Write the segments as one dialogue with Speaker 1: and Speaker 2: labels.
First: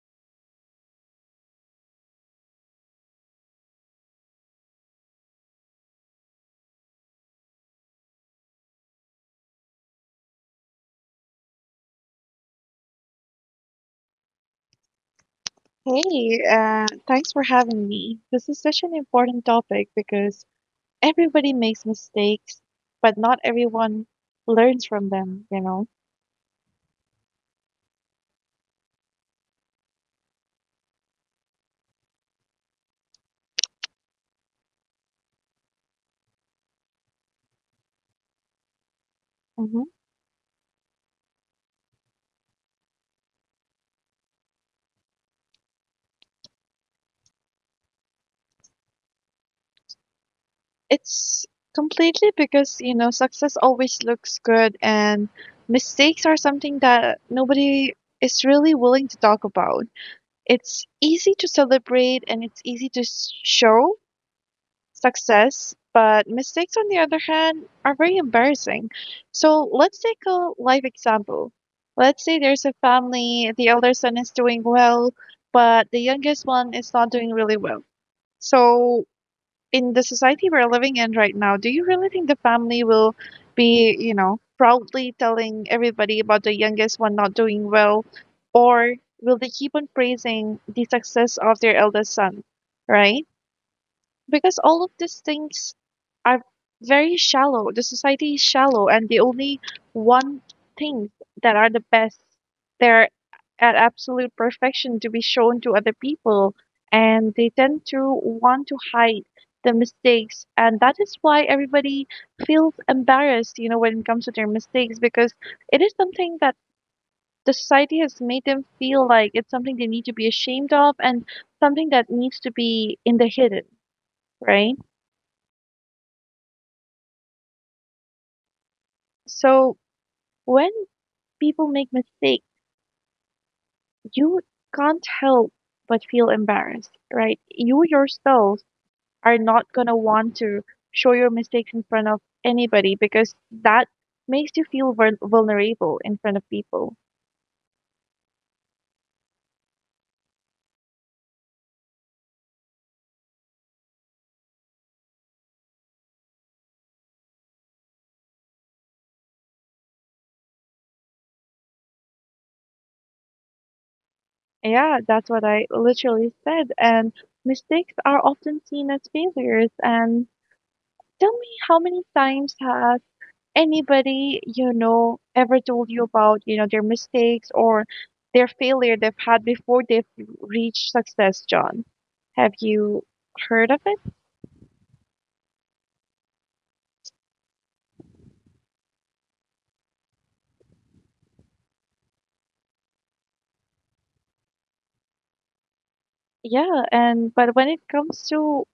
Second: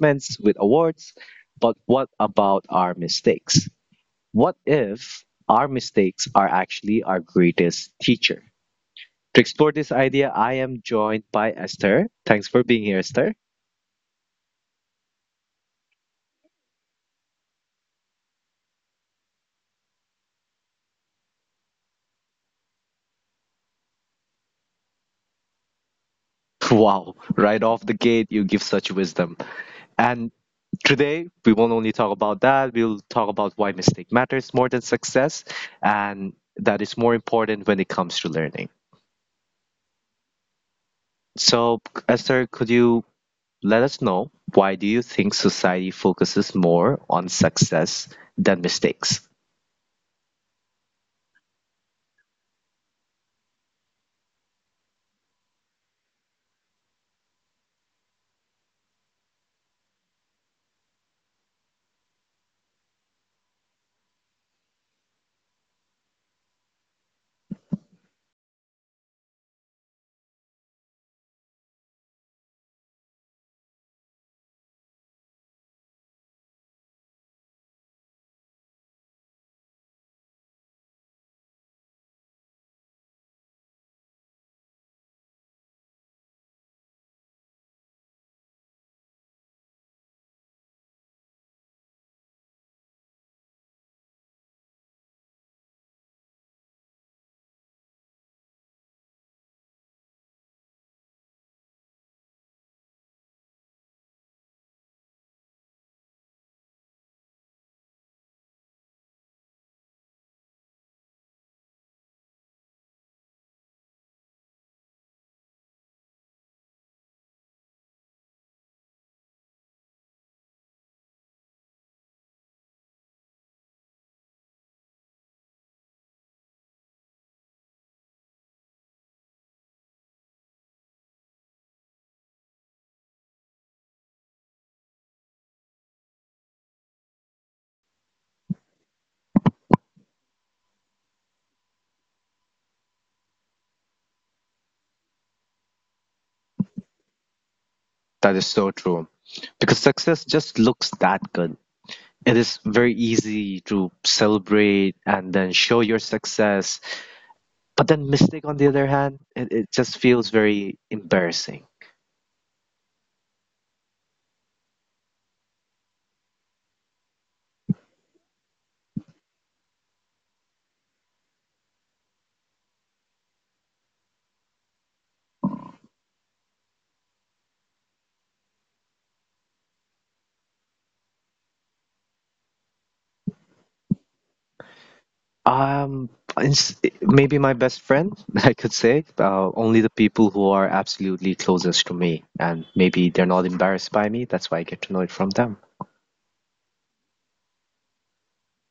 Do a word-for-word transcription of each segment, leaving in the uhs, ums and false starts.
Speaker 1: achievements, with awards. But what about our mistakes? What if our mistakes are actually our greatest teacher? To explore this idea, I am joined by Esther. Thanks for being here, Esther.
Speaker 2: Hey, uh, thanks for having me. This is such an important topic because everybody makes mistakes, but not everyone learns from them, you know?
Speaker 1: Wow, right off the gate, you give such wisdom. And today, we won't only talk about that, we'll talk about why mistake matters more than success and that is more important when it comes to learning.
Speaker 2: Hmm.
Speaker 1: So, Esther, could you let us know why do you think society focuses more on success than mistakes?
Speaker 2: It's completely because, you know, success always looks good, and mistakes are something that nobody is really willing to talk about. It's easy to celebrate and it's easy to s- show, success, but mistakes, on the other hand, are very embarrassing. So let's take a life example. Let's say there's a family, the elder son is doing well, but the youngest one is not doing really well. So, in the society we're living in right now, do you really think the family will be, you know, proudly telling everybody about the youngest one not doing well? Or will they keep on praising the success of their eldest son, right? Because all of these things are very shallow. The society is shallow, and they only want things that are the best. They're at absolute perfection to be shown to other people, and they tend to want to hide the mistakes. And that is why everybody feels embarrassed, you know, when it comes to their mistakes, because it is something that the society has made them feel like it's something they need to be ashamed of and something that needs to be in the hidden, right? So when people make mistakes, you can't help but feel embarrassed, right? You yourself are not going to want to show your mistakes in front of anybody because that makes you feel vul- vulnerable in front of people.
Speaker 1: That is so true because success just looks that good, it is very easy to celebrate and then show your success, but then mistake on the other hand, it, it just feels very embarrassing.
Speaker 2: Yeah, that's what I literally said. And mistakes are often seen as failures. And tell me how many times have anybody, you know, ever told you about, you know, their mistakes or their failure they've had before they've reached success, John? Have you heard of it?
Speaker 1: um it's- Maybe my best friend, I could say, uh, only the people who are absolutely closest to me, and maybe they're not embarrassed by me, that's why I get to know it from them.
Speaker 2: Yeah, and but when it comes to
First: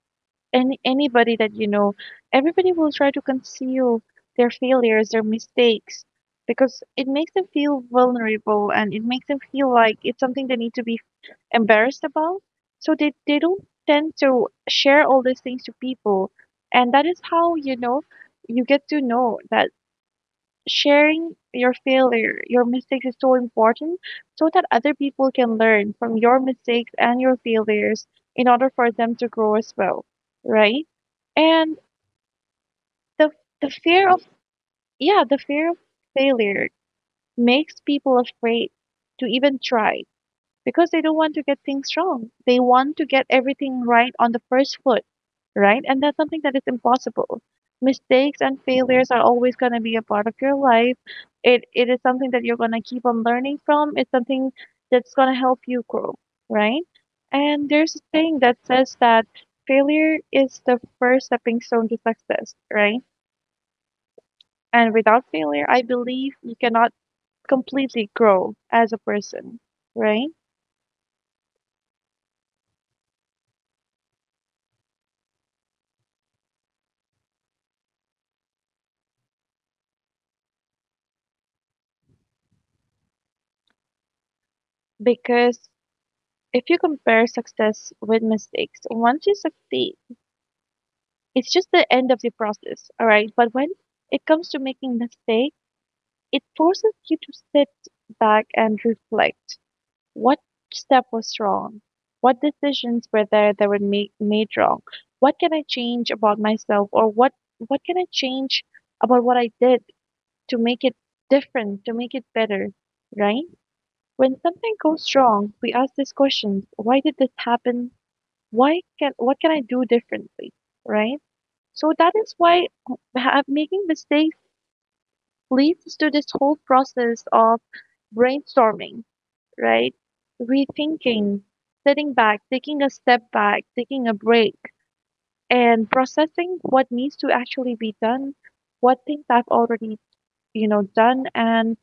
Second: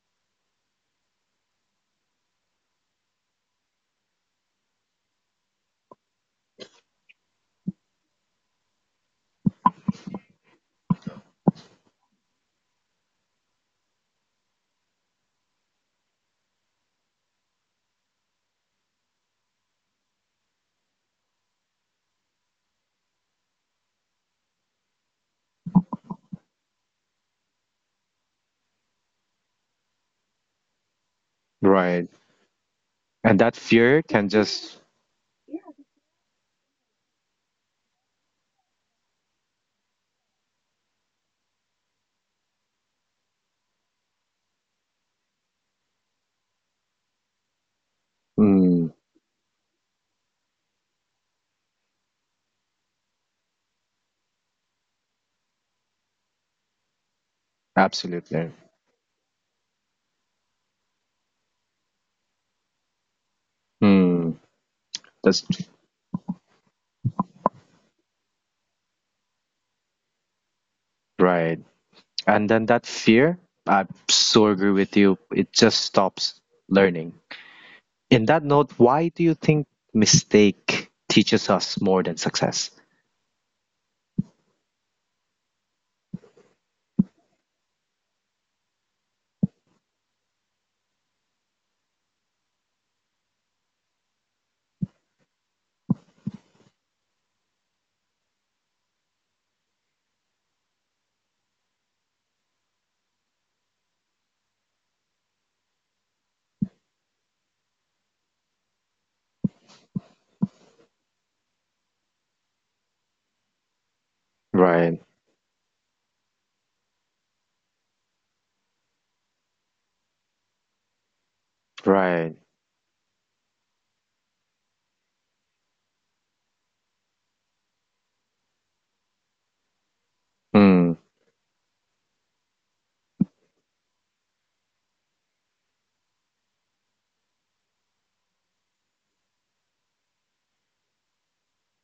Speaker 2: any anybody that you know, everybody will try to conceal their failures, their mistakes, because it makes them feel vulnerable and it makes them feel like it's something they need to be embarrassed about. So they, they don't tend to share all these things to people. And that is how, you know, you get to know that sharing your failure, your mistakes is so important so that other people can learn from your mistakes and your failures in order for them to grow as well, right? And
Speaker 1: Right.
Speaker 2: the
Speaker 1: And that
Speaker 2: the
Speaker 1: fear
Speaker 2: fear of
Speaker 1: can just,
Speaker 2: yeah, the fear of failure makes people afraid to even try because they don't want to get things wrong. They want to get everything right on the first foot, right? And that's something that is impossible. Mistakes and
Speaker 1: mm,
Speaker 2: failures are always going to be a part of your life. It it is something that you're going to keep on learning from. It's something that's going to help you grow, right? And there's a saying
Speaker 1: absolutely.
Speaker 2: that says that failure is the first stepping stone to success, right?
Speaker 1: Mm,
Speaker 2: And without
Speaker 1: that's
Speaker 2: failure, I believe you cannot completely grow as a person, right?
Speaker 1: right. And then that fear, I so agree with you, it just stops learning. In that note, why do you think mistake teaches us more than success?
Speaker 2: Because if you compare success with mistakes, once you succeed, it's just the end of the process, all right? But when it comes to making mistake, it forces you to sit back and reflect. What step was wrong? What decisions were there that were made, made wrong? What can I change about myself or what what can I change about what I did to make it different, to make it better, right? When something
Speaker 1: Right,
Speaker 2: goes wrong, we ask this question, why did this happen? Why can what can I do differently, right? So that is
Speaker 1: right.
Speaker 2: why ha- making mistakes leads to this whole process of brainstorming, right,
Speaker 1: Hmm.
Speaker 2: rethinking, sitting back, taking a step back, taking a break, and processing what needs to actually be done, what things I've already, you know, done, and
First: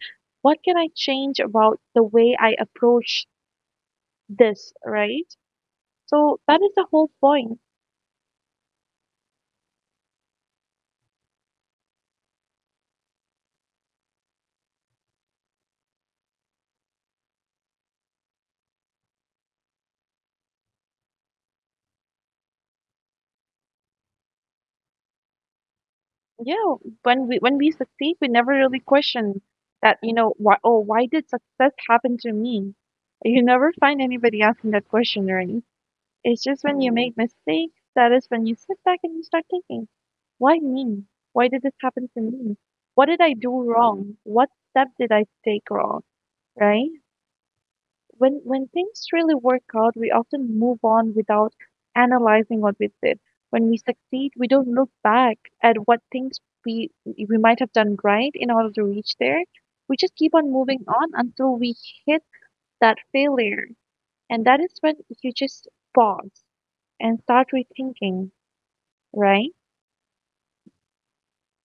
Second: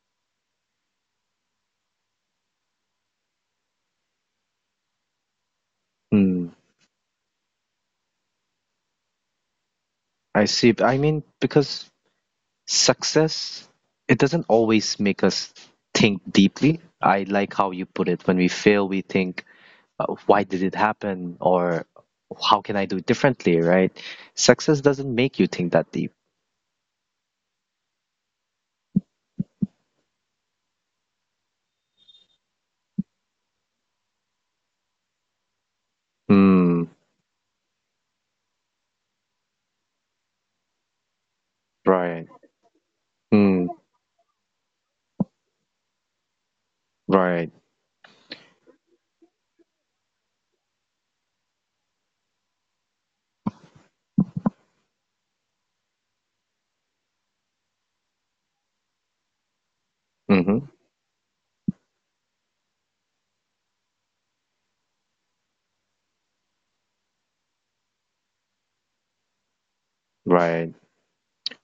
Speaker 2: what can I change about the way I approach this, right? So
Speaker 1: Hmm.
Speaker 2: that is the whole point.
Speaker 1: I see. I mean, because success, it doesn't always make us think deeply. I like how you put it. When we fail, we think, uh, why did it happen? Or how can I do it differently, right? Success doesn't make you think that deep.
Speaker 2: Yeah, when we when we succeed, we never really question that, you know, why oh, why did success happen to me? You never find anybody asking that question, right? It's just when
Speaker 1: Hmm.
Speaker 2: you make mistakes, that is when you sit back and you start thinking, why me? Why did this happen to
Speaker 1: Right.
Speaker 2: me? What did I do
Speaker 1: Mm,
Speaker 2: wrong? What step did I take wrong? Right?
Speaker 1: right.
Speaker 2: When when things really work out, we often move on without analyzing what we did. When we succeed, we don't look back at what things we we might have done right in order to reach there. We just keep on
Speaker 1: Mm-hmm.
Speaker 2: moving on until we hit that failure. And that is when you just pause and start rethinking, right?
Speaker 1: Right.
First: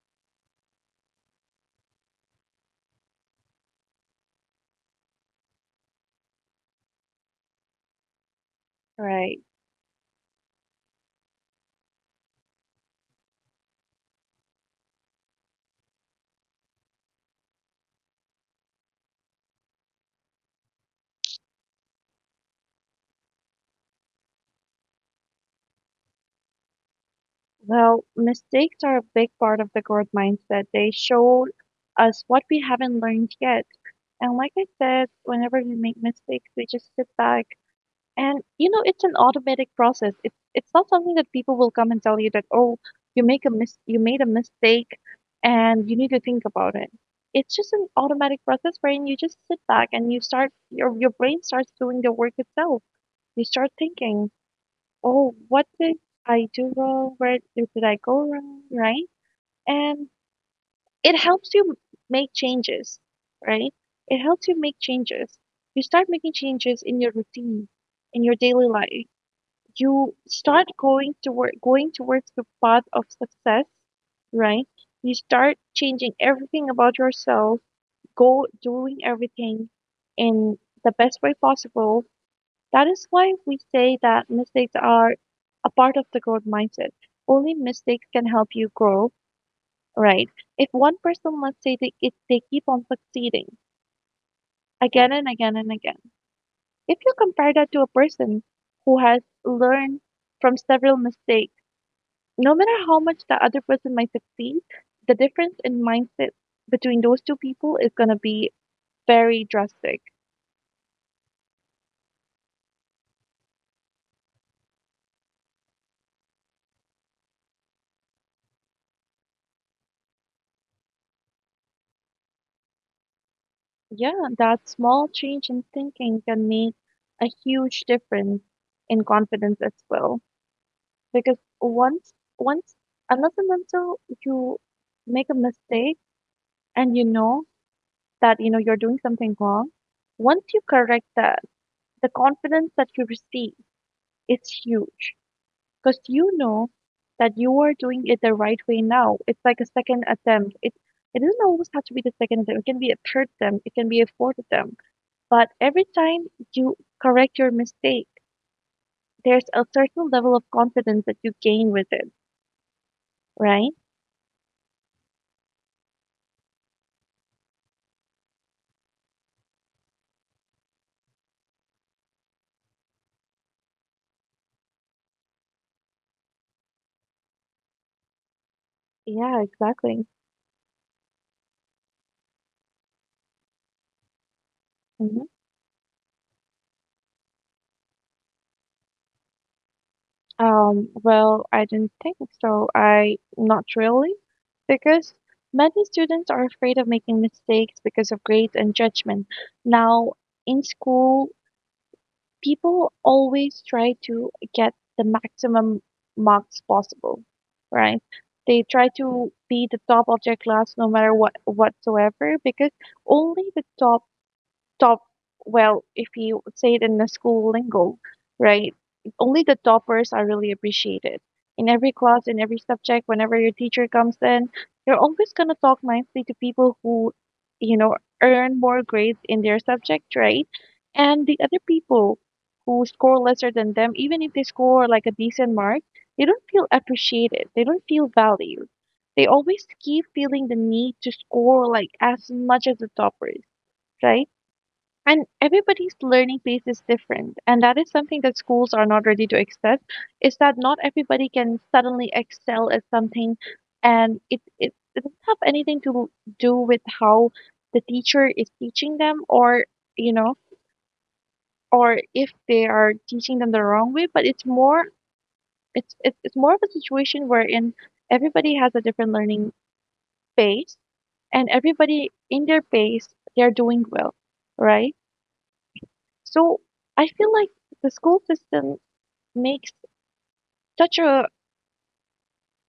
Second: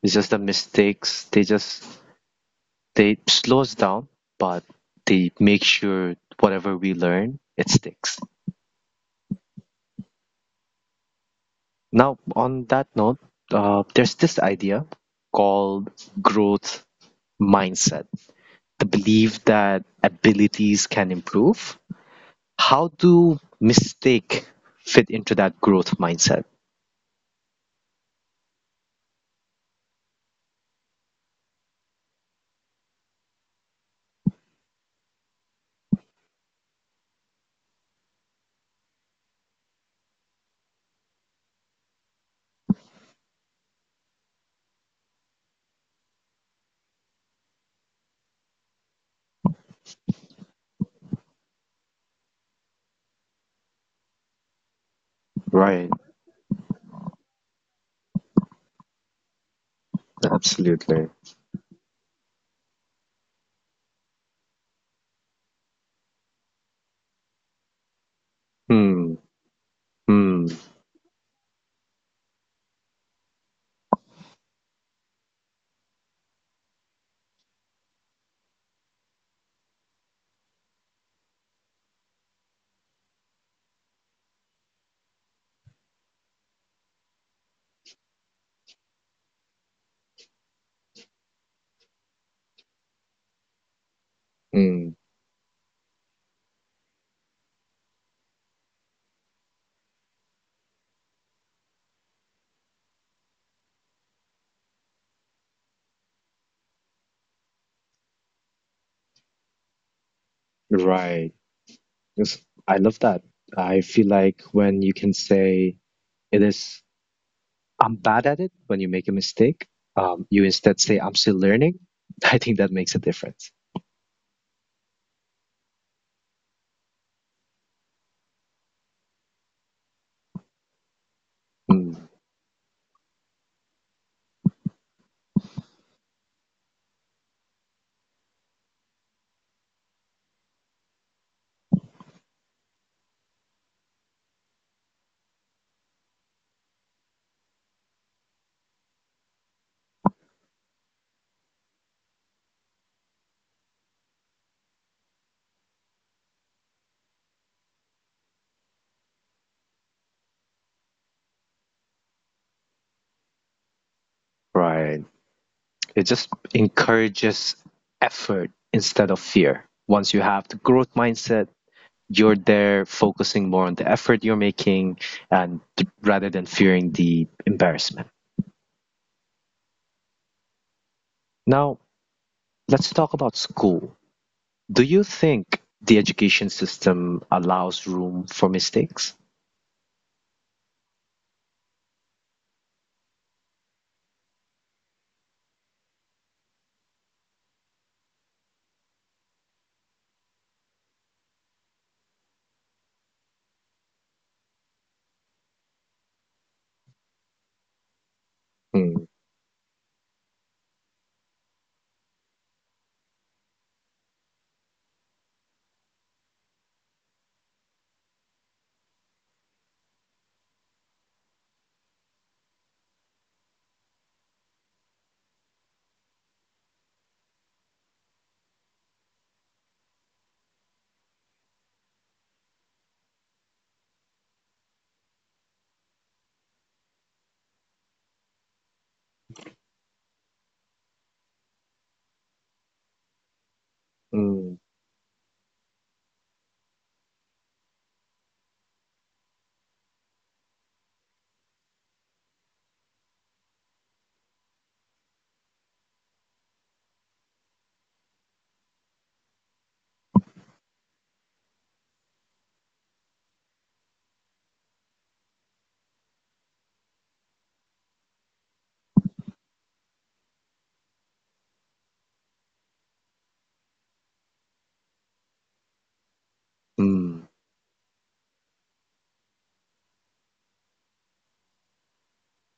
Speaker 1: It's just the mistakes. They just, they slow us down, but they make sure whatever we learn, it sticks.
Speaker 2: Right.
Speaker 1: Now, on that note, uh, there's this idea called growth mindset, the belief that abilities can improve. How do mistake fit into that growth mindset?
Speaker 2: Well, mistakes are a big part of the growth mindset. They show us what we haven't learned yet. And like I said, whenever you make mistakes, we just sit back. And you know, it's an automatic process. It's it's not something that people will come and tell you that, oh, you make a mis you made a mistake and you need to think about it. It's just an automatic process wherein you just sit back and you start your your brain starts doing the work itself. You start thinking, oh, what
Speaker 1: Right.
Speaker 2: did I do wrong? Where did I go wrong? Right? And
Speaker 1: Absolutely.
Speaker 2: it helps you make changes, right? It helps you make changes. You start making changes in your routine, in your daily life.
Speaker 1: Hmm.
Speaker 2: You
Speaker 1: Hmm.
Speaker 2: start going toward going towards the path of success, right? You start changing everything about yourself, go doing everything in the best way possible. That is why we say that mistakes are a part of the growth mindset. Only mistakes can help you grow. Right. If one person, let's say they it, they keep on succeeding
Speaker 1: Hmm.
Speaker 2: again and again and again. If you compare that to a person who has learned from several mistakes, no matter how much the other person might succeed, the difference in mindset between those two people is going to be very drastic.
Speaker 1: Right. Yes, I love that. I feel like when you can say it is, I'm bad at it, when you make a mistake, um, you instead say, I'm still learning. I think that makes a difference.
Speaker 2: Yeah, that small change in thinking can make a huge difference in confidence as well. Because
Speaker 1: Mm,
Speaker 2: once, once, unless and until you make a mistake and you know that you know you're doing something wrong, once you correct that, the confidence that you receive is huge, because you know that you are doing it the right way now. It's like a second attempt. It it doesn't always have to be the second attempt. It can be a third attempt, it can be a fourth attempt, but every time you correct your mistake, there's a certain level of confidence that you gain with it, right?
Speaker 1: right. It just encourages effort instead of fear. Once you have the growth mindset, you're there focusing more on the effort you're making and rather than fearing the embarrassment.
Speaker 2: Yeah, exactly.
Speaker 1: Now, let's talk about school. Do you
Speaker 2: Mm-hmm.
Speaker 1: think the education system allows room for mistakes?
Speaker 2: Um, well, I don't think so. I not really, because many students are afraid of making mistakes because of grades and judgment. Now, in school, people always try to get the maximum marks possible, right? They try
Speaker 1: Mm,
Speaker 2: to be the top of their class no matter what whatsoever, because only the top top, well, if you say it in the school lingo, right? Only the toppers are really appreciated. In every class, in every subject, whenever your teacher comes in, you're always going to talk nicely to people who, you know, earn more grades in their subject, right? And the other people who score lesser than them, even if they score like a decent mark, they don't feel appreciated. They don't feel valued. They always keep feeling the need to score like as much as the toppers, right?
Speaker 1: mm,
Speaker 2: And everybody's learning pace is different. And that is something that schools are not ready to accept, is that not everybody can suddenly excel at something. And it, it, it doesn't have anything to do with how the teacher is teaching them or, you know, or if they are teaching them the wrong way, but it's more it's it's, it's more of a situation wherein everybody has a different learning pace and everybody in their pace they're doing well, right? So I feel
Speaker 1: mm,
Speaker 2: like the school system makes such a,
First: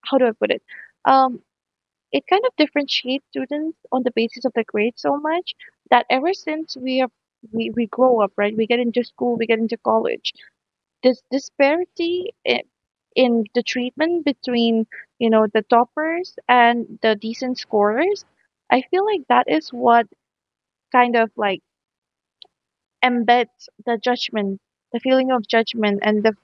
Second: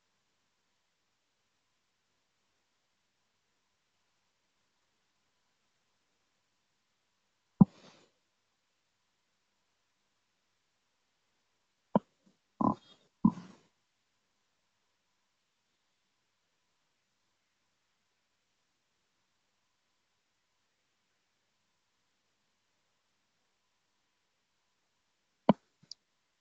Speaker 2: how do I put it? Um, it kind of differentiates students on the basis of their grades so much that ever since we are we, we grow up, right? We get into school, we get into college. This disparity i- in the treatment between, you know, the toppers and the decent scorers, I feel like that is what kind of like embeds the judgment, the feeling of judgment and the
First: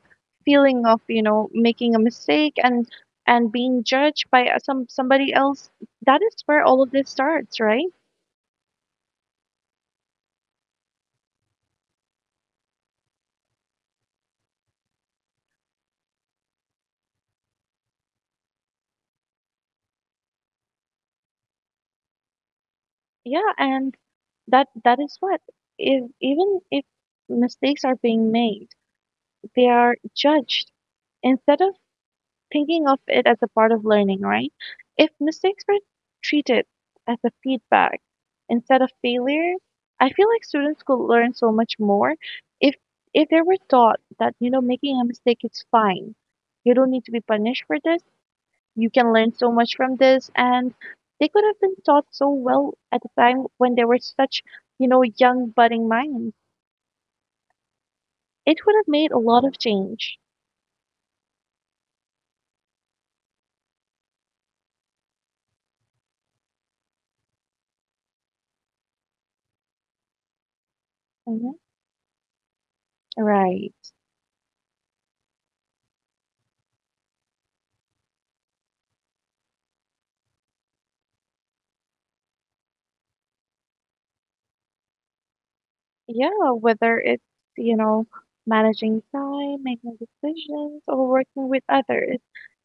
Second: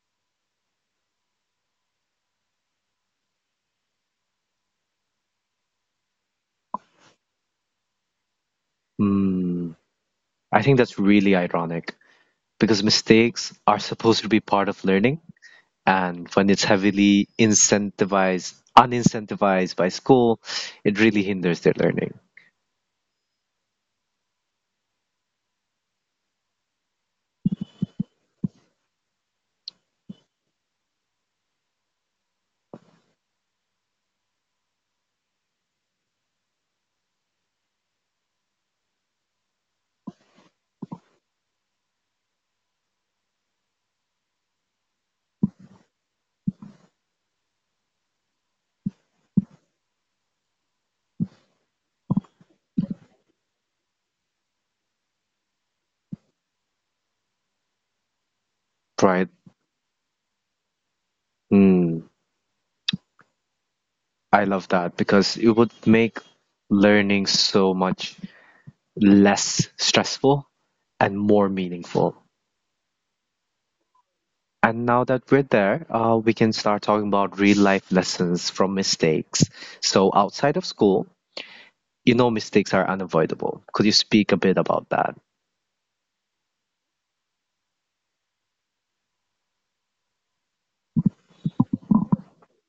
Speaker 2: feeling of, you know, making a mistake and and being judged by uh, some somebody else, that is where all of this starts, right?
Speaker 1: mm. I think that's really ironic because mistakes are supposed to be part of learning, and when it's heavily incentivized, unincentivized by school, it really hinders their learning,
Speaker 2: Yeah, and that that is what, if even if mistakes are being made, they are judged instead of thinking of it as a part of learning, right? If mistakes were treated as a feedback instead of failure, I feel like students could learn so much more if if they were taught that, you know, making a mistake is fine. You don't need to be punished for this. You can learn so much from this, and they could have been taught so well at the time when they were such, you know, young budding minds. It would have made a
Speaker 1: right?
Speaker 2: lot of change.
Speaker 1: Mm, I love that because it would make learning so much less stressful and more
Speaker 2: Mhm.
Speaker 1: meaningful.
Speaker 2: Right.
Speaker 1: And now that we're there, uh, we can start talking about real life lessons from mistakes. So, outside of school, you know, mistakes are unavoidable. Could you speak a bit about that?
Speaker 2: Yeah, whether it's, you know, managing time, making decisions, or working with others.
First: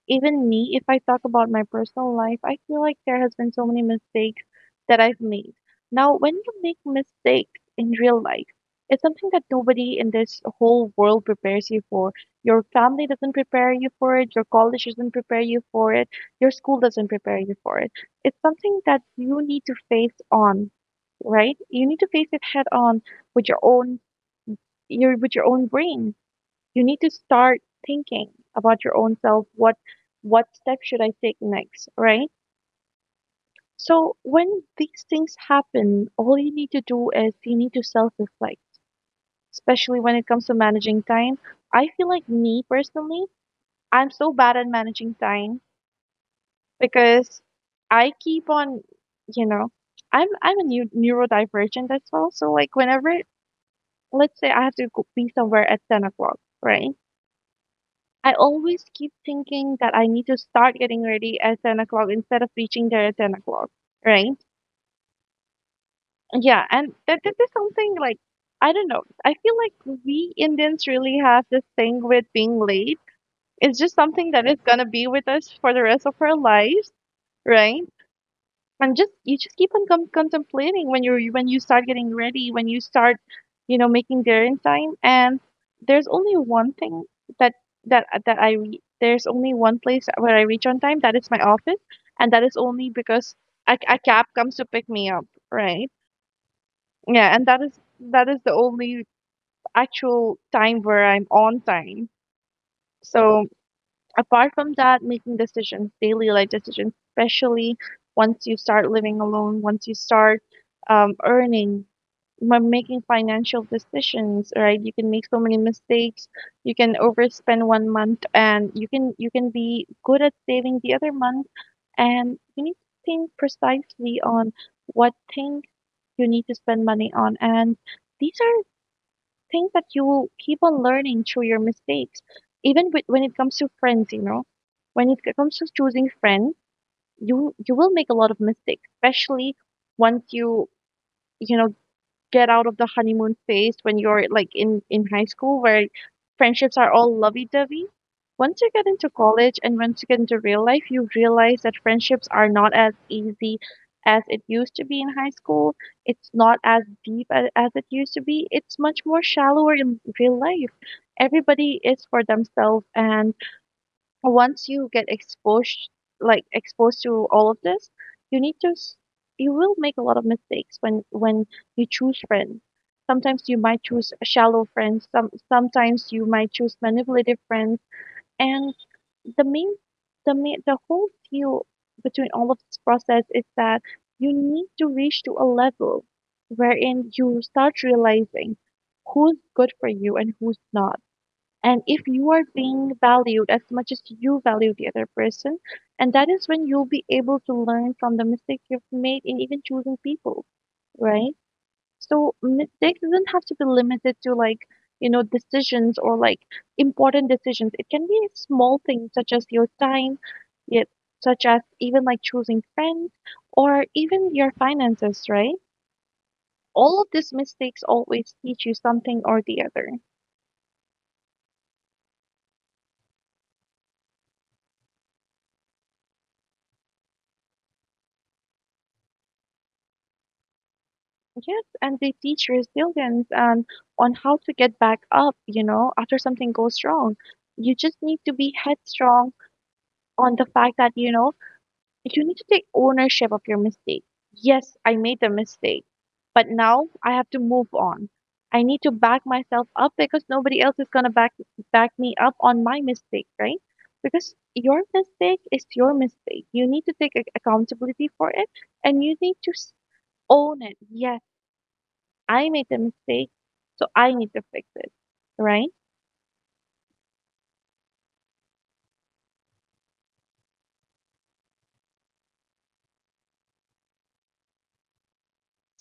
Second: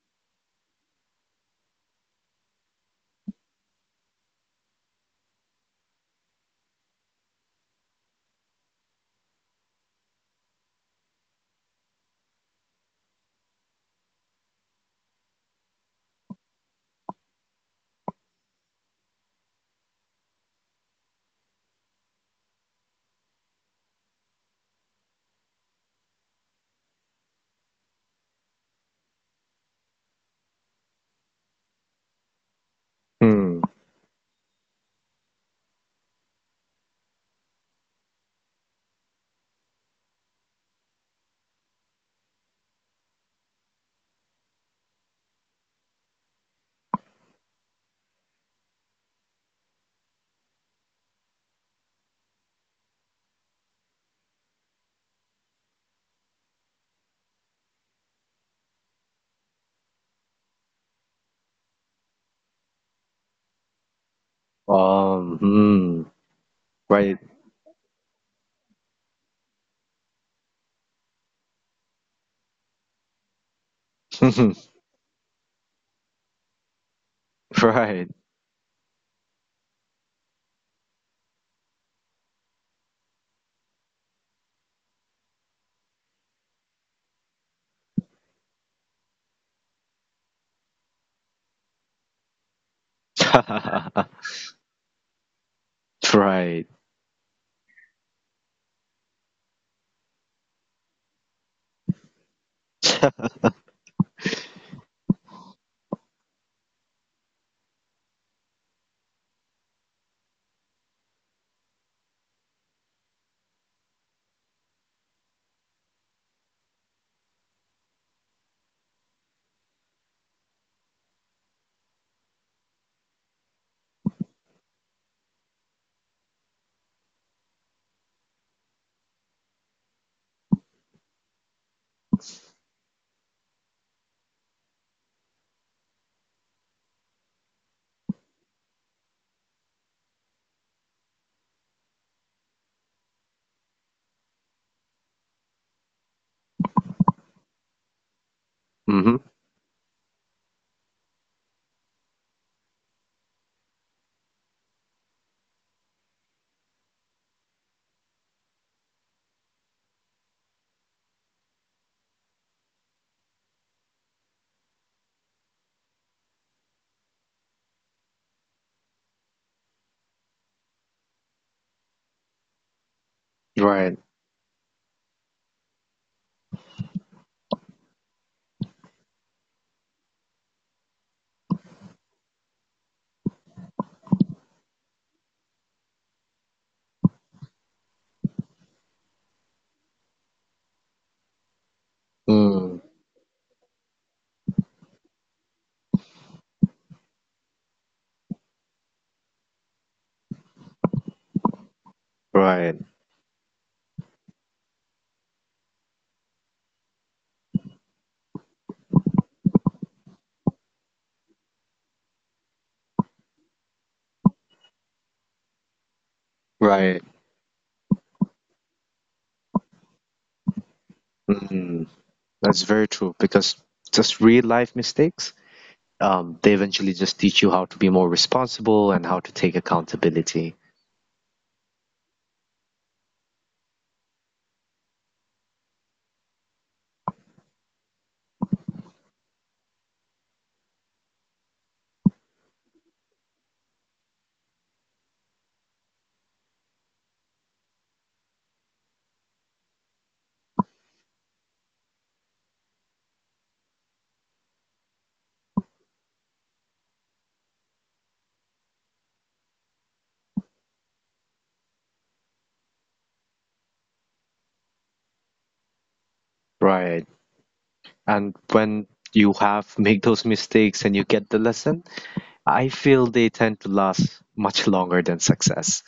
Speaker 2: Even me, if I talk about my personal life, I feel like there has been so many mistakes that I've made. Now, when you make mistakes in real life, it's something that nobody in this whole world prepares you for. Your family doesn't prepare you for it, your college doesn't prepare you for it, your school doesn't prepare you for it. It's something that you need to face on, right? You need to face it head on with your own your with your own brain. You need to start thinking about your own self. What what step should I take next? Right?
Speaker 1: Hmm.
Speaker 2: So when these things happen, all you need to do is you need to self reflect, especially when it comes to managing time. I feel like me personally, I'm so bad at managing time because I keep on, you know, I'm I'm a new neurodivergent as well. So like whenever let's say I have to go, be somewhere at ten o'clock, right? I always keep thinking that I need to start getting ready at ten o'clock instead of reaching there at ten o'clock, right?
Speaker 1: Um, hmm.
Speaker 2: Yeah, and
Speaker 1: Right.
Speaker 2: that this is something like, I don't know. I feel like we Indians really have this thing with being late. It's just something that is gonna be with us for the rest of our lives, right?
Speaker 1: Right.
Speaker 2: And just you just keep on com- contemplating when you're when you start getting ready when you start you know making dinner in time, and there's only one thing that that that i re- there's only one place where I reach on time, that is my office. And that is only because a, a cab comes to pick me up, right?
Speaker 1: Right.
Speaker 2: Yeah, and that is that is the only actual time where I'm on time. So apart from that, making decisions, daily life decisions, especially once you start living alone, once you start um, earning, m- making financial decisions, right? You can make so many mistakes. You can overspend one month, and you can you can be good at saving the other month, and you need to think precisely on what thing you need to spend money on, and these are think that you keep on learning through your mistakes. Even with, when it comes to friends, you know, when it comes to choosing friends, you you will make a lot of mistakes, especially once you you know get out of the honeymoon phase when you're like in in high school where friendships are all lovey-dovey. Once you get
Speaker 1: Mm-hmm.
Speaker 2: into college and once you get into real life, you realize that friendships are not as easy as it used to be in high school. It's not as deep as, as it used to be. It's much more shallower in real life. Everybody is for themselves, and once you get exposed, like exposed to all of this, you need to s- you will make a lot of mistakes when when you choose friends. Sometimes you might
Speaker 1: Right.
Speaker 2: choose shallow friends, some sometimes you might choose manipulative friends. And the main the main the whole deal between all of this process is that you need to reach to a level wherein you start realizing who's good for you and who's not, and if you are
Speaker 1: Mm.
Speaker 2: being valued as much as you value the other person. And that is when you'll be able to learn from the mistakes you've made in even choosing people, right? So
Speaker 1: Right.
Speaker 2: mistakes doesn't have to be limited to like, you know decisions or like important decisions. It can be small things such as your time, yet such as even like choosing friends or even your finances, right?
Speaker 1: Right.
Speaker 2: All of these mistakes always teach you something or the other.
Speaker 1: Mm. That's very true because just real life mistakes, um, they eventually just teach you how to be more responsible and how to take accountability.
Speaker 2: Yes, and they teach resilience and on how to get back up, you know, after something goes wrong. You just need to be headstrong on the fact that, you know, you need to take ownership of your mistake. Yes, I made the mistake, but now I have to move on. I need to back myself up because nobody else is gonna back back me up on my mistake, right? Because your mistake is your mistake. You need to take ac- accountability for it, and you need to s- own it. Yes. I made the mistake, so I need to fix it, right?
Speaker 1: Right. And when you have make those mistakes and you get the lesson, I feel they tend to last much longer than success.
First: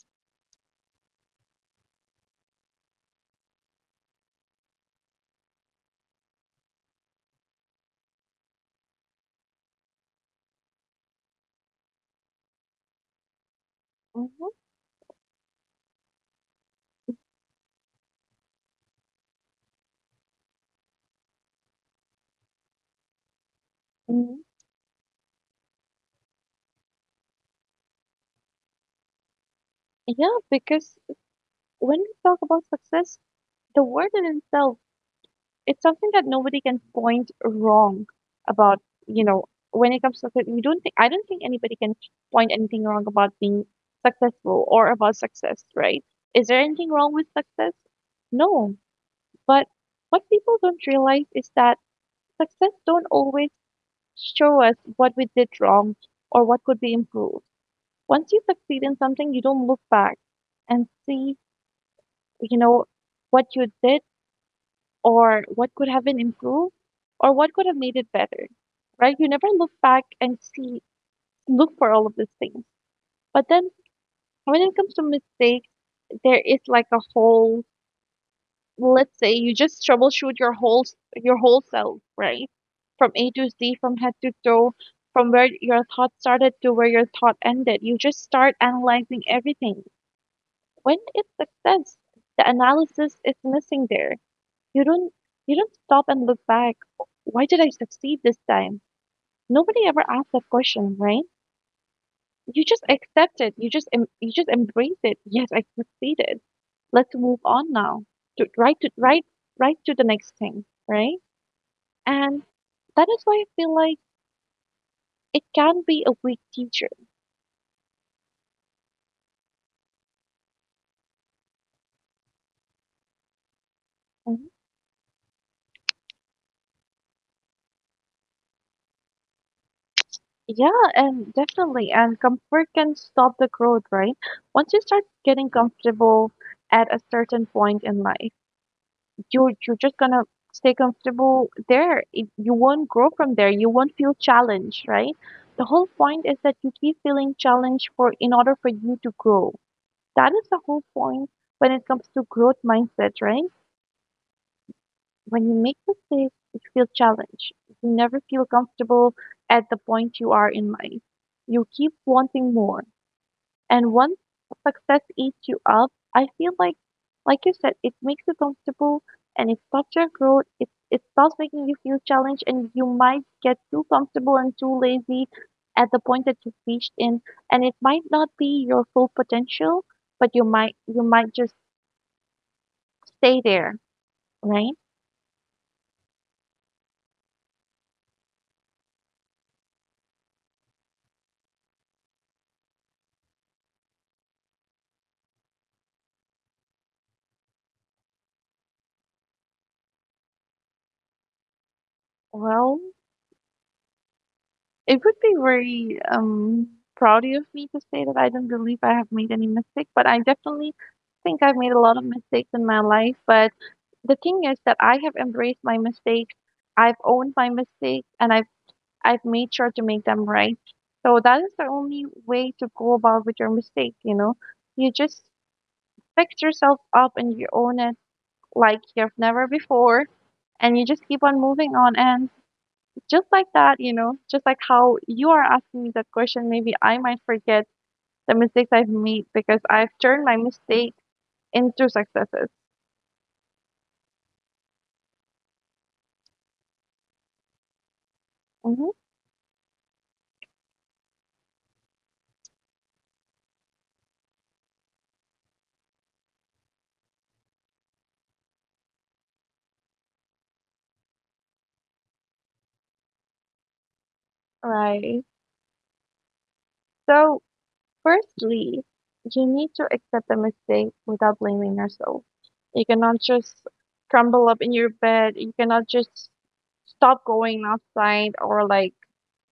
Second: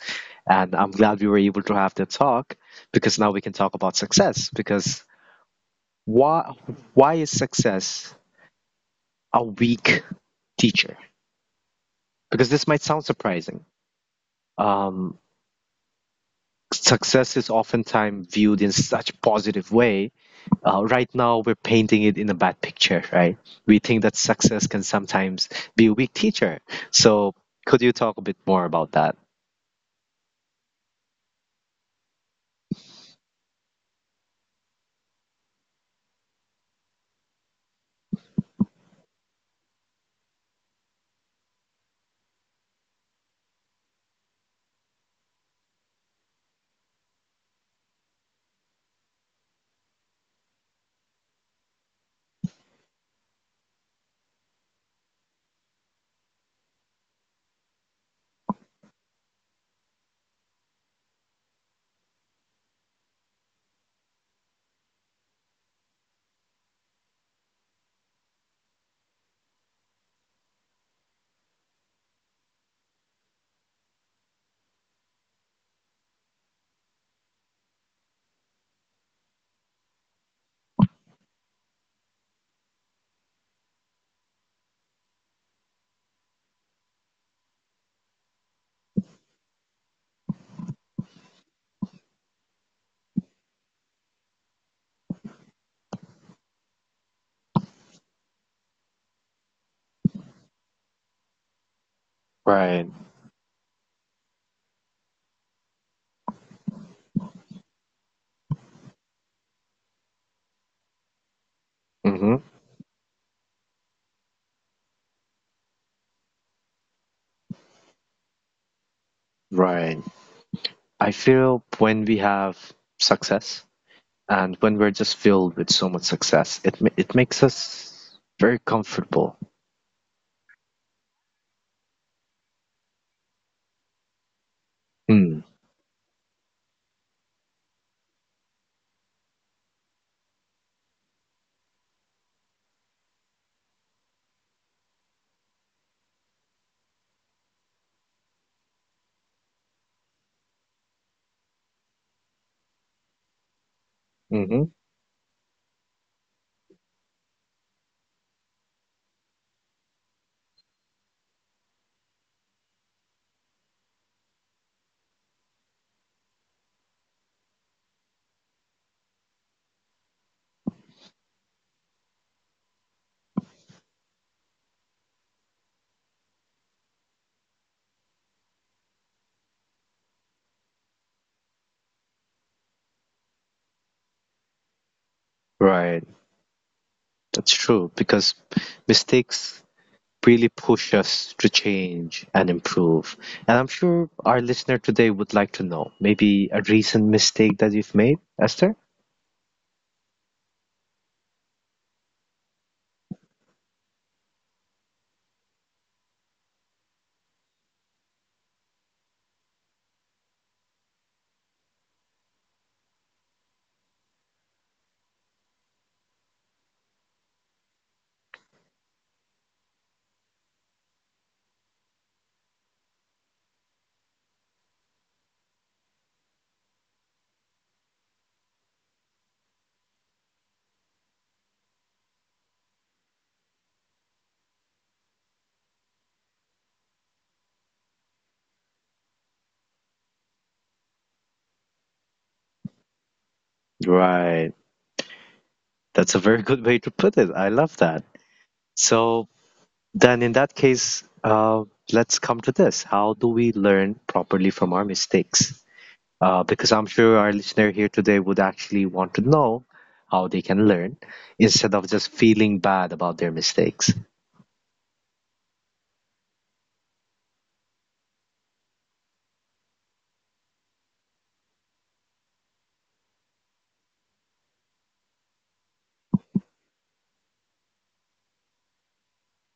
Speaker 1: And I'm glad we were able to have the talk because now we can talk about success. Because why why is success a weak teacher? Because this might sound surprising.
Speaker 2: Mhm.
Speaker 1: Um, success is oftentimes viewed in such positive way, uh, right now we're painting it in a bad picture, right? We think that
Speaker 2: Mhm.
Speaker 1: success can sometimes be a weak teacher, so could you talk a bit more about that?
Speaker 2: Yeah, because when we talk about success, the word in itself, it's something that nobody can point wrong about, you know, when it comes to success, we don't think, I don't think anybody can point anything wrong about being successful or about success, right? Is there anything wrong with success? No, but what people don't realize is that success don't always show us what we did wrong or what could be improved. Once you succeed in something, you don't look back and see, you know, what you did or what could have been improved or what could have made it better, right? You never look back and see, look for all of these things. But then when it comes to mistakes, there is like a whole, let's say you just troubleshoot your whole, your whole self, right? From A to Z, from head to toe, from where your thought started to where your thought ended. You just start analyzing everything. When When is success? The analysis is missing there. You don't you don't stop and look back. Why did I succeed this time? Nobody ever asks that question, right? You just
Speaker 1: Right,
Speaker 2: accept it. You just em- you just embrace it. Yes, I succeeded. Let's move on now. To, right to right right to the next thing, right?
Speaker 1: hmm,
Speaker 2: And that is why I feel like it can be a weak teacher.
Speaker 1: right. I feel when we have success and when we're just filled with so much success, it, ma- it makes us very comfortable.
Speaker 2: Yeah, and definitely, and comfort can stop the growth, right? Once you start
Speaker 1: Mm.
Speaker 2: getting comfortable at a certain point in life, you're you're just gonna stay comfortable there. It- You won't grow from there. You won't feel challenged, right? The whole point is that you keep feeling challenged for in order for you to grow. That is the whole point when it comes to growth mindset, right?
Speaker 1: Hmm,
Speaker 2: When you make mistakes, you feel challenged. You never feel comfortable at the point you are in life. You keep wanting more. And once success eats you up, I feel like, like you said, it makes you comfortable and it stops your growth. It it stops making you feel challenged, and you might get too comfortable and too lazy at the point that you've reached in. And it might not be your full potential, but you might you might just stay there, right?
Speaker 1: right. That's true because mistakes really push us to change and improve. And I'm sure our listener today would like to know maybe a recent mistake that you've made, Esther?
Speaker 2: Well, it would be very um, proud of me to say that I don't believe I have made any mistake, but I definitely think I've made a lot of mistakes in my life. But the thing is that I have embraced my mistakes, I've owned my mistakes, and I've I've made sure to make them right. So that is the only way to go about with your mistake. You know, you just pick yourself up and you own it like you've never before, and you just keep on moving on. And just like that, you know, just like how you are asking me that question, maybe I might forget the mistakes I've made because I've turned my mistakes into successes.
Speaker 1: Right. That's a very good way to put it. I love that.
Speaker 2: Hmm.
Speaker 1: So, then in that case, uh, let's come to this. How do we learn properly from our mistakes? Uh, because I'm sure our listener here today would actually want to know how they can learn instead of just feeling bad about their mistakes.
Speaker 2: Right. So, firstly, you need to accept the mistake without blaming yourself. You cannot just crumble up in your bed. You cannot just stop going outside, or like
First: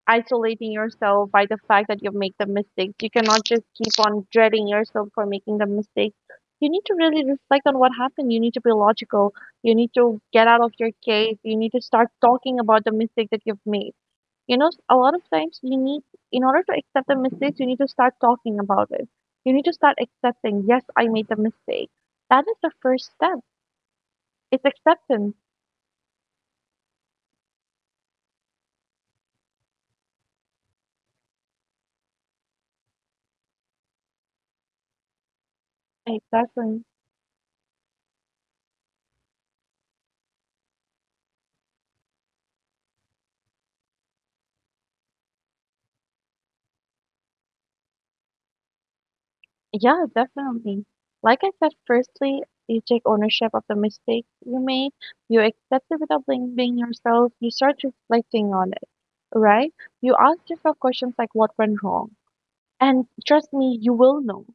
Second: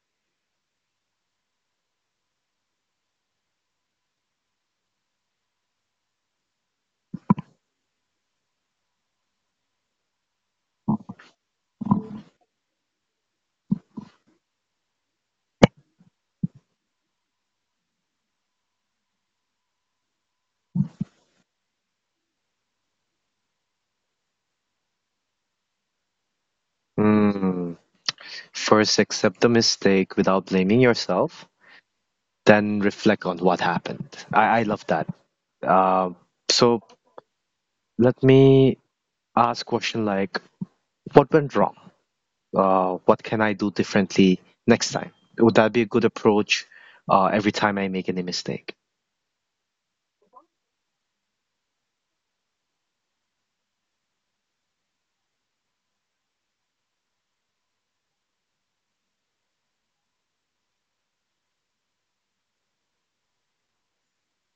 Speaker 2: isolating yourself by the fact that you have made the mistakes. You cannot just keep on dreading yourself for making the mistakes. You need to really reflect on what happened. You need to be logical. You need to get out of your cave. You need to start talking about the mistake that you've made. You know, a lot of times you need, in order to accept the mistakes, you need to start talking about it. You need to start accepting, yes, I made the mistake. That is the first step. It's acceptance.
Speaker 1: Hmm. First, accept the mistake without blaming yourself, then reflect on what happened. I, I love that. Um so
Speaker 2: Exactly.
Speaker 1: let me ask question like, what went wrong? Uh, what can I do differently next time? Would that be a good approach uh, every time I make any mistake?
Speaker 2: Yeah, definitely. Like I said, firstly, you take ownership of the mistakes you made. You accept it without blaming yourself. You start reflecting on it, right? You ask yourself questions like what went wrong. And trust me, you will know.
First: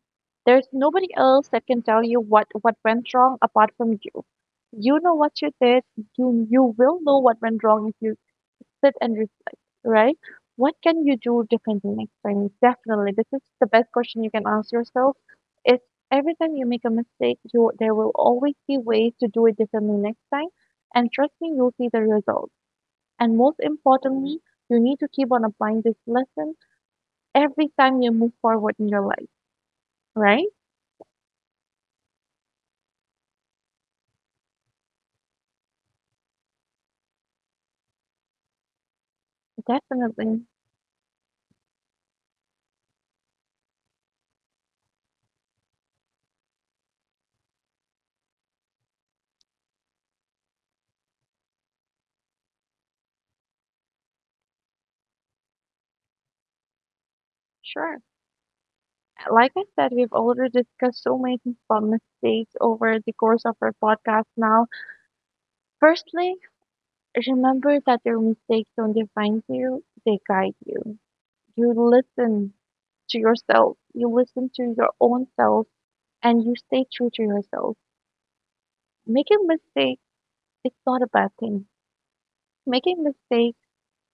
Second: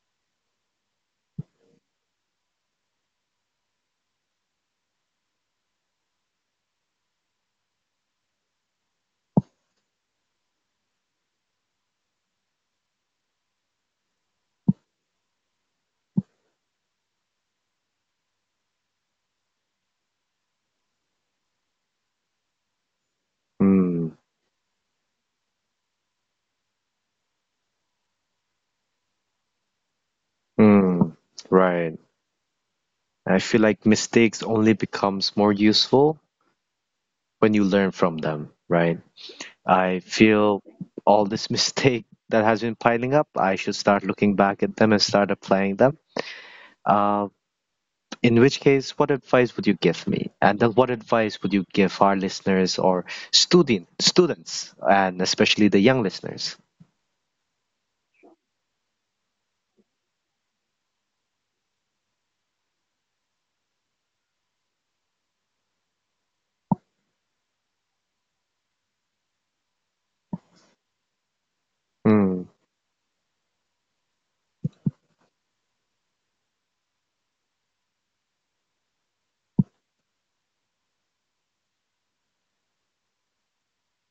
Speaker 2: There's nobody else that can tell you what, what went wrong apart from you. You know what you did. You you will know what went wrong if you sit and reflect, right? What can you do differently next time? Definitely, this is the best question you can ask yourself. It's every time you make a mistake, you there will always be ways to do it differently next time, and trust me, you'll see the results. And most
Speaker 1: Hmm.
Speaker 2: importantly, you need to keep on applying this lesson every time you move forward in your life, right?
Speaker 1: Hmm. Right. I feel like mistakes only becomes more useful when you learn from them, right? I
Speaker 2: Definitely.
Speaker 1: feel all this mistake that has been piling up, I should start looking back at them and start applying them. Uh, in which case, what advice would you give me? And then what advice would you give our listeners or student students, and especially the young listeners?
Speaker 2: Sure. Like I said, we've already discussed so many things about mistakes over the course of our podcast now. Firstly, remember that your mistakes don't define you, they guide you. You
Speaker 1: Mm.
Speaker 2: listen to yourself, you listen to your own self, and you stay true to yourself. Making mistakes is not a bad thing. Making mistakes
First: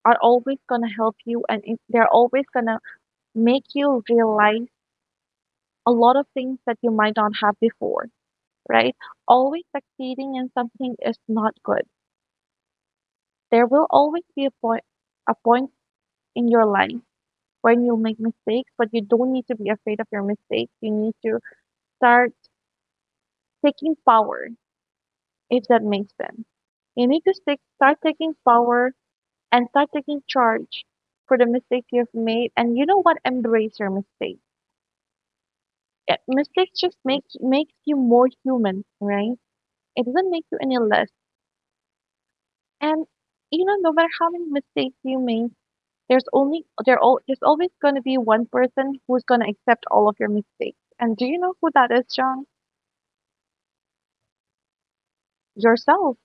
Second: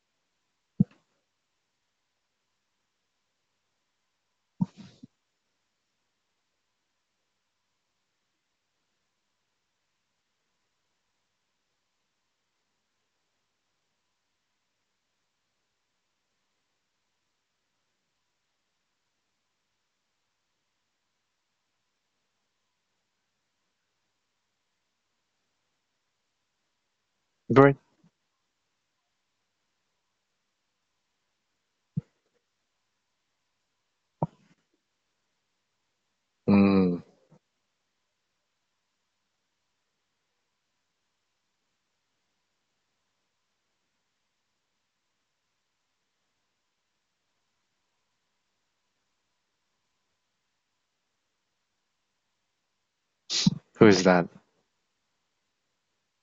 Speaker 2: are always going to help you, and it- they're always going to make you realize a lot of things that you might not have before, right? Always succeeding in something is not good. There will always be a point, a point in your life when you make mistakes, but you don't need to be afraid of your mistakes. You need to start taking power, if that makes sense. You need to stick,
Speaker 1: Right.
Speaker 2: start taking power and start taking charge for the mistakes you've made. And you know what? Embrace your mistakes. Yeah, mistakes just
Speaker 1: Mm.
Speaker 2: make makes you more human, right? It doesn't make you any less. And you know, no matter how many mistakes you make, there's only there al- there's always going to be one person who's going to accept all of your mistakes. And do you know who that is, John?
Speaker 1: Who is that?
Speaker 2: Yourself.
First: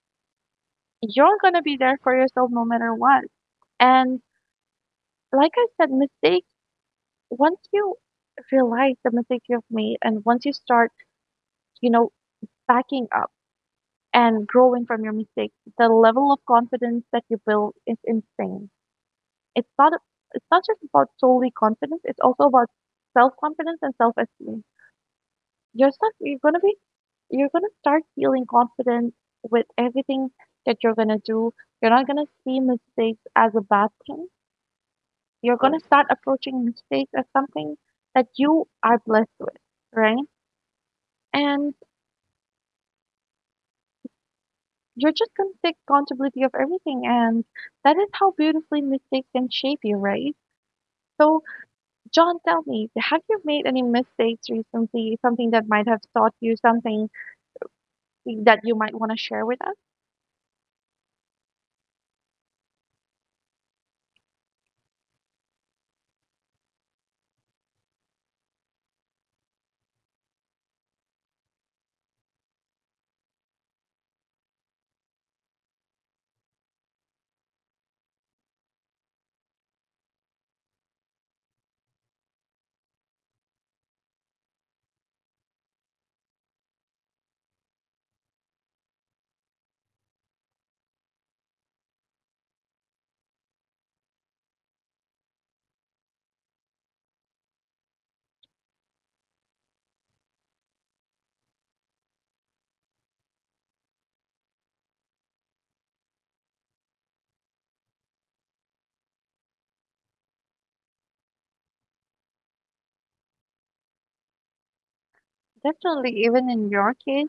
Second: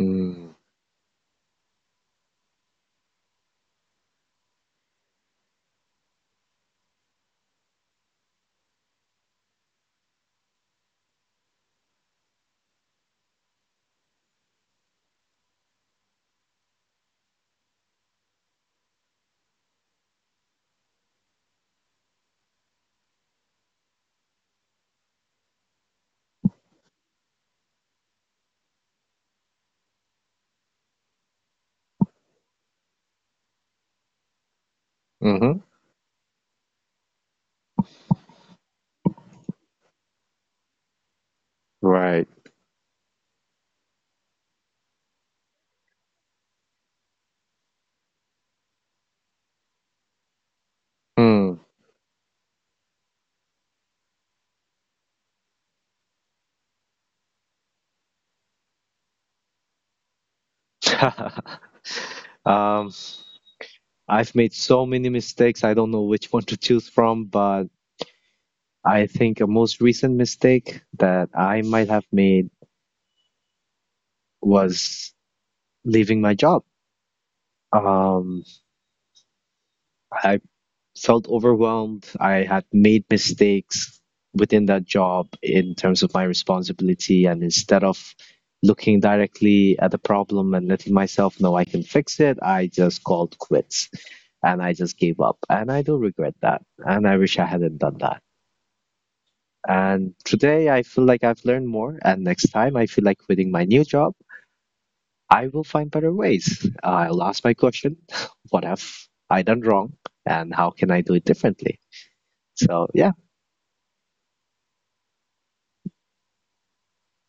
Speaker 1: Mm.
Speaker 2: You're going to be there for yourself no matter what. And like I said, mistakes, once you realize the mistakes you've made and once you start, you know, backing up and growing from your mistakes, the level of confidence that you build is insane. It's not it's not just about solely confidence, it's also about self-confidence and self-esteem. You're stuff you're going to be you're going to start feeling confident with everything that you're going to do. You're not going to see mistakes as a bad thing. You're
Speaker 1: Mm-hmm.
Speaker 2: going to start approaching mistakes as something that you are blessed with, right? And
Speaker 1: Right.
Speaker 2: you're just going to take accountability of everything. And that is how beautifully mistakes can shape you, right? So,
Speaker 1: Mm.
Speaker 2: John, tell me, have you made any mistakes recently? Something that might have taught you something that you might want to share with us?
Speaker 1: um, I've made so many mistakes. I don't know which one to choose from, but I think a most recent mistake that I might have made was leaving my job. Um, I felt overwhelmed. I had made mistakes within that job in terms of my responsibility. And instead of looking directly at the problem and letting myself know I can fix it, I just called quits and I just gave up. And I do regret that. And I wish I hadn't done that. And today I feel like I've learned more. And next time I feel like quitting my new job. I will find better ways. I'll ask my question what have I done wrong and how can I do it differently? So, yeah.
Speaker 2: Definitely, even in your case,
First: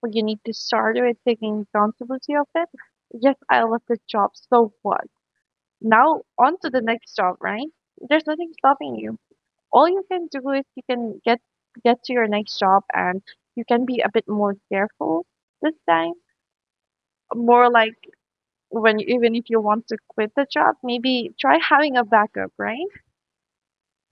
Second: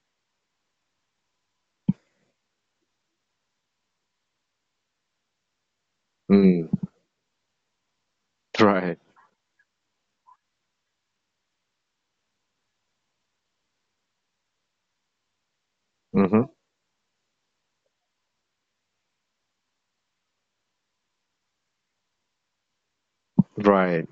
Speaker 2: where you need to start with taking accountability of it. Yes, I love this job. So what? Now on
Speaker 1: Mm,
Speaker 2: to the next job, right? There's nothing stopping
Speaker 1: right.
Speaker 2: you. All you can do is you can get get to your next job and you can be a bit more careful this time.
Speaker 1: Mm,
Speaker 2: More like when you, even if you want to quit the job, maybe try having a backup, right?
Speaker 1: right.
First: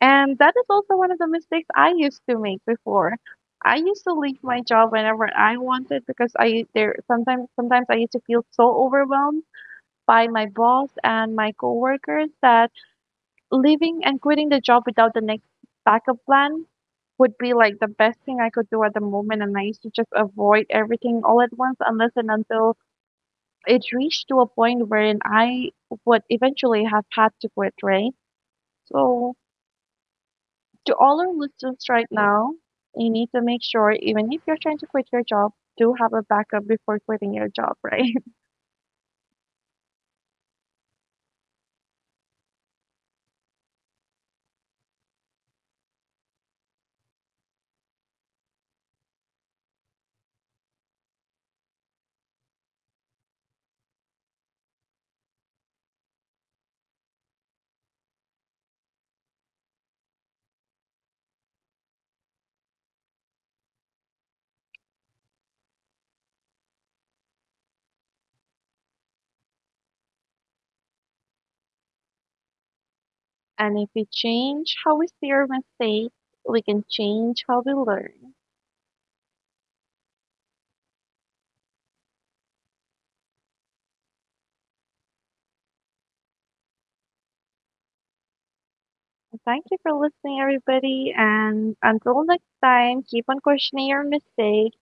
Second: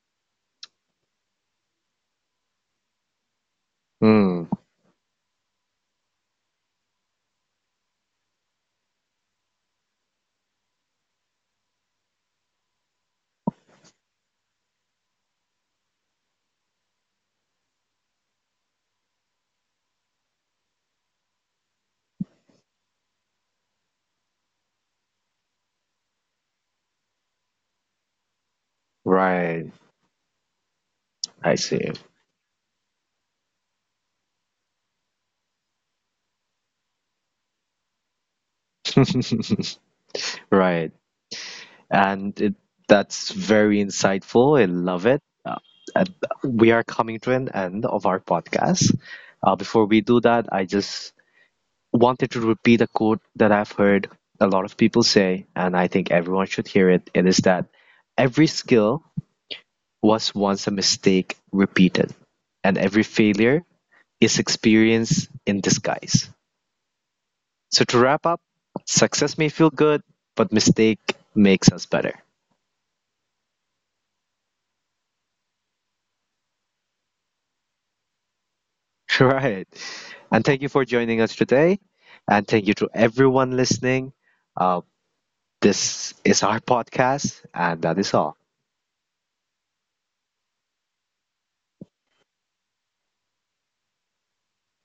Speaker 2: And that is also one of the mistakes I used to make before. I used to leave
Speaker 1: Mm,
Speaker 2: my job whenever I wanted because I there sometimes sometimes I used to feel so overwhelmed by my boss and my coworkers that leaving and quitting the job without the next backup plan would be like the best thing I could do at the moment. And I used to just avoid everything all at once unless and until it reached to a point wherein I would eventually have had to quit, right? So,
Speaker 1: right.
Speaker 2: to all our
Speaker 1: I
Speaker 2: listeners
Speaker 1: see.
Speaker 2: right now, you need to make sure even if you're trying to quit your job, do have a backup before quitting your job, right?
Speaker 1: right. And it, that's very insightful. I love it. Uh, and we are coming to an end of our podcast. Uh, before we do that, I just wanted to repeat a quote that I've heard a lot of people say, and I think everyone should hear it. It is that every skill was once a mistake repeated, and every failure is experience in disguise. So, to wrap up, success may feel good, but mistake makes us better.
Speaker 2: And if we change how we see our mistakes, we can change how we learn.
Speaker 1: Right. And thank you for joining us today. And thank you to everyone listening. Uh, this is our podcast, and that is all.
Speaker 2: Thank you for listening, everybody. And until next time, keep on questioning your mistakes,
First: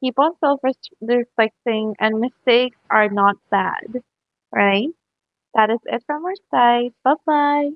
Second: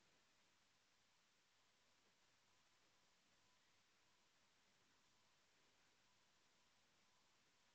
Speaker 2: keep on self reflecting, and mistakes are not bad, right? That is it from our side. Bye bye.